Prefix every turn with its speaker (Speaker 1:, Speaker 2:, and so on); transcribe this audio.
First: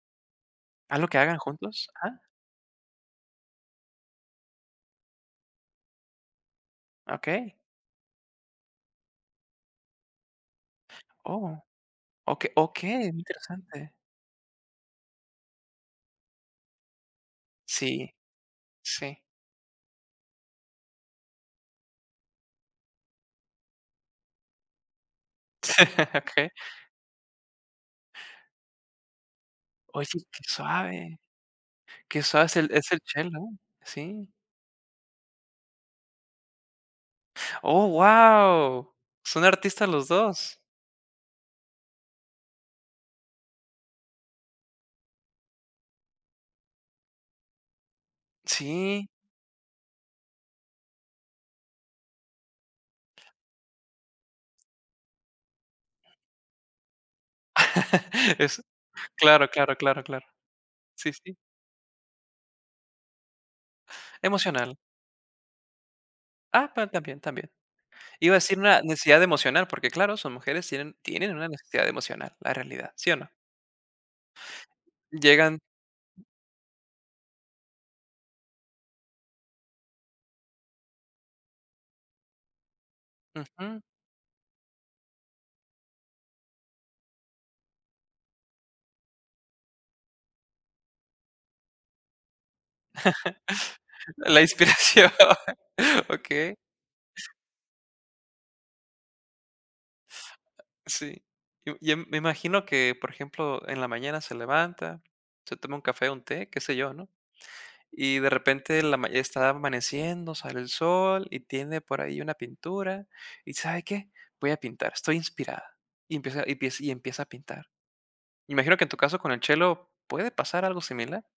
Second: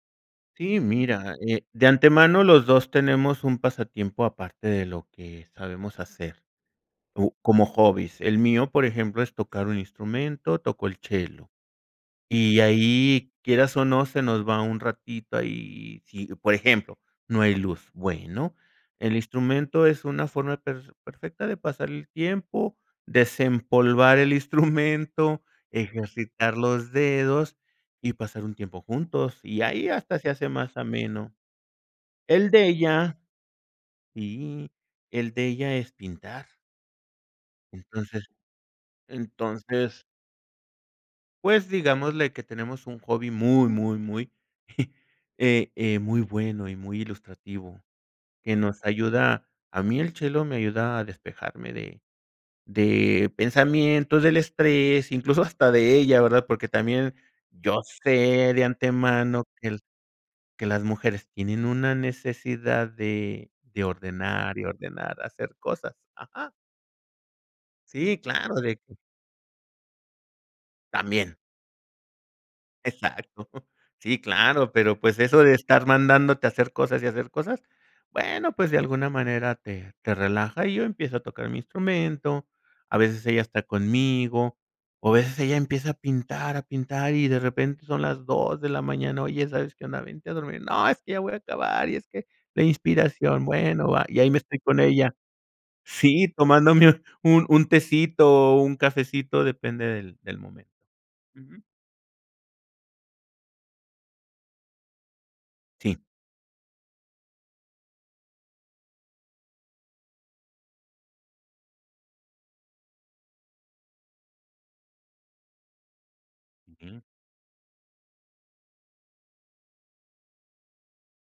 Speaker 1: Sí,
Speaker 2: Algo que
Speaker 1: mira,
Speaker 2: hagan
Speaker 1: eh, de
Speaker 2: juntos, ajá.
Speaker 1: antemano los 2 tenemos un pasatiempo aparte de lo que sabemos hacer, u
Speaker 2: Okey.
Speaker 1: como hobbies. El mío, por ejemplo, es tocar un instrumento, toco el chelo.
Speaker 2: Oh, oke
Speaker 1: Y
Speaker 2: okey, qué
Speaker 1: ahí, quieras o
Speaker 2: interesante.
Speaker 1: no, se nos va un ratito ahí y si, por ejemplo, no hay luz,
Speaker 2: Sí,
Speaker 1: bueno, el
Speaker 2: sí.
Speaker 1: instrumento es una forma per perfecta de pasar el tiempo, desempolvar el instrumento,
Speaker 2: Okey.
Speaker 1: ejercitar los dedos y pasar un tiempo juntos. Y ahí
Speaker 2: Oh
Speaker 1: hasta
Speaker 2: sí,
Speaker 1: se
Speaker 2: qué
Speaker 1: hace más
Speaker 2: suave.
Speaker 1: ameno.
Speaker 2: Qué suave
Speaker 1: El
Speaker 2: es
Speaker 1: de
Speaker 2: el es el
Speaker 1: ella
Speaker 2: chel ¿no? Sí.
Speaker 1: sí, el de ella es pintar.
Speaker 2: Oh,
Speaker 1: Entonces
Speaker 2: guau. Son artistas
Speaker 1: entonces
Speaker 2: los dos.
Speaker 1: pues digámosle que tenemos un hobby muy, muy, muy eh, eh, muy bueno y muy ilustrativo, que nos
Speaker 2: Sí.
Speaker 1: ayuda a mí el chelo me ayuda a despejarme de de pensamientos, del estrés, incluso hasta de ella, ¿verdad? Porque también yo sé
Speaker 2: Es
Speaker 1: de antemano
Speaker 2: claro,
Speaker 1: que
Speaker 2: claro,
Speaker 1: el
Speaker 2: claro, claro.
Speaker 1: que las
Speaker 2: Sí,
Speaker 1: mujeres
Speaker 2: sí.
Speaker 1: tienen una necesidad de, de ordenar y
Speaker 2: Emocional.
Speaker 1: ordenar, hacer cosas. Ajá.
Speaker 2: Ah, pero también, también.
Speaker 1: Sí,
Speaker 2: Iba a
Speaker 1: claro,
Speaker 2: decir
Speaker 1: de
Speaker 2: una necesidad de emocional, porque claro, son mujeres, tienen tienen
Speaker 1: También.
Speaker 2: una necesidad emocional, la realidad, ¿sí o no?
Speaker 1: Exacto. Sí, claro, pero pues eso de
Speaker 2: Llegan
Speaker 1: estar mandándote a hacer cosas y hacer cosas, bueno, pues de alguna manera te te relaja y yo empiezo a tocar mi instrumento. A veces ella está
Speaker 2: Ujú.
Speaker 1: conmigo, o a veces ella empieza a pintar, a pintar y de repente son las 2 de la mañana, "oye, ¿sabes qué, Ana? Vente a dormir". "No, es que ya voy a acabar y es que la inspiración". Bueno, va. Y ahí me
Speaker 2: La
Speaker 1: estoy con
Speaker 2: inspiración.
Speaker 1: ella, sí,
Speaker 2: Okey.
Speaker 1: tomándome un un tecito o un cafecito, depende del del momento.
Speaker 2: Sí.
Speaker 1: Ujú.
Speaker 2: Yo yo me imagino que, por ejemplo, en la mañana se levanta, se toma un
Speaker 1: Sí.
Speaker 2: café o un té, qué sé yo, ¿no? Y de repente la ma está amaneciendo, sale el sol y tiene por ahí una pintura. Y ¿sabe qué? Voy a pintar, estoy inspirada. Y empieza y empiece y
Speaker 1: Ujú.
Speaker 2: empieza a pintar. Imagino que en tu caso con el chelo puede pasar algo similar.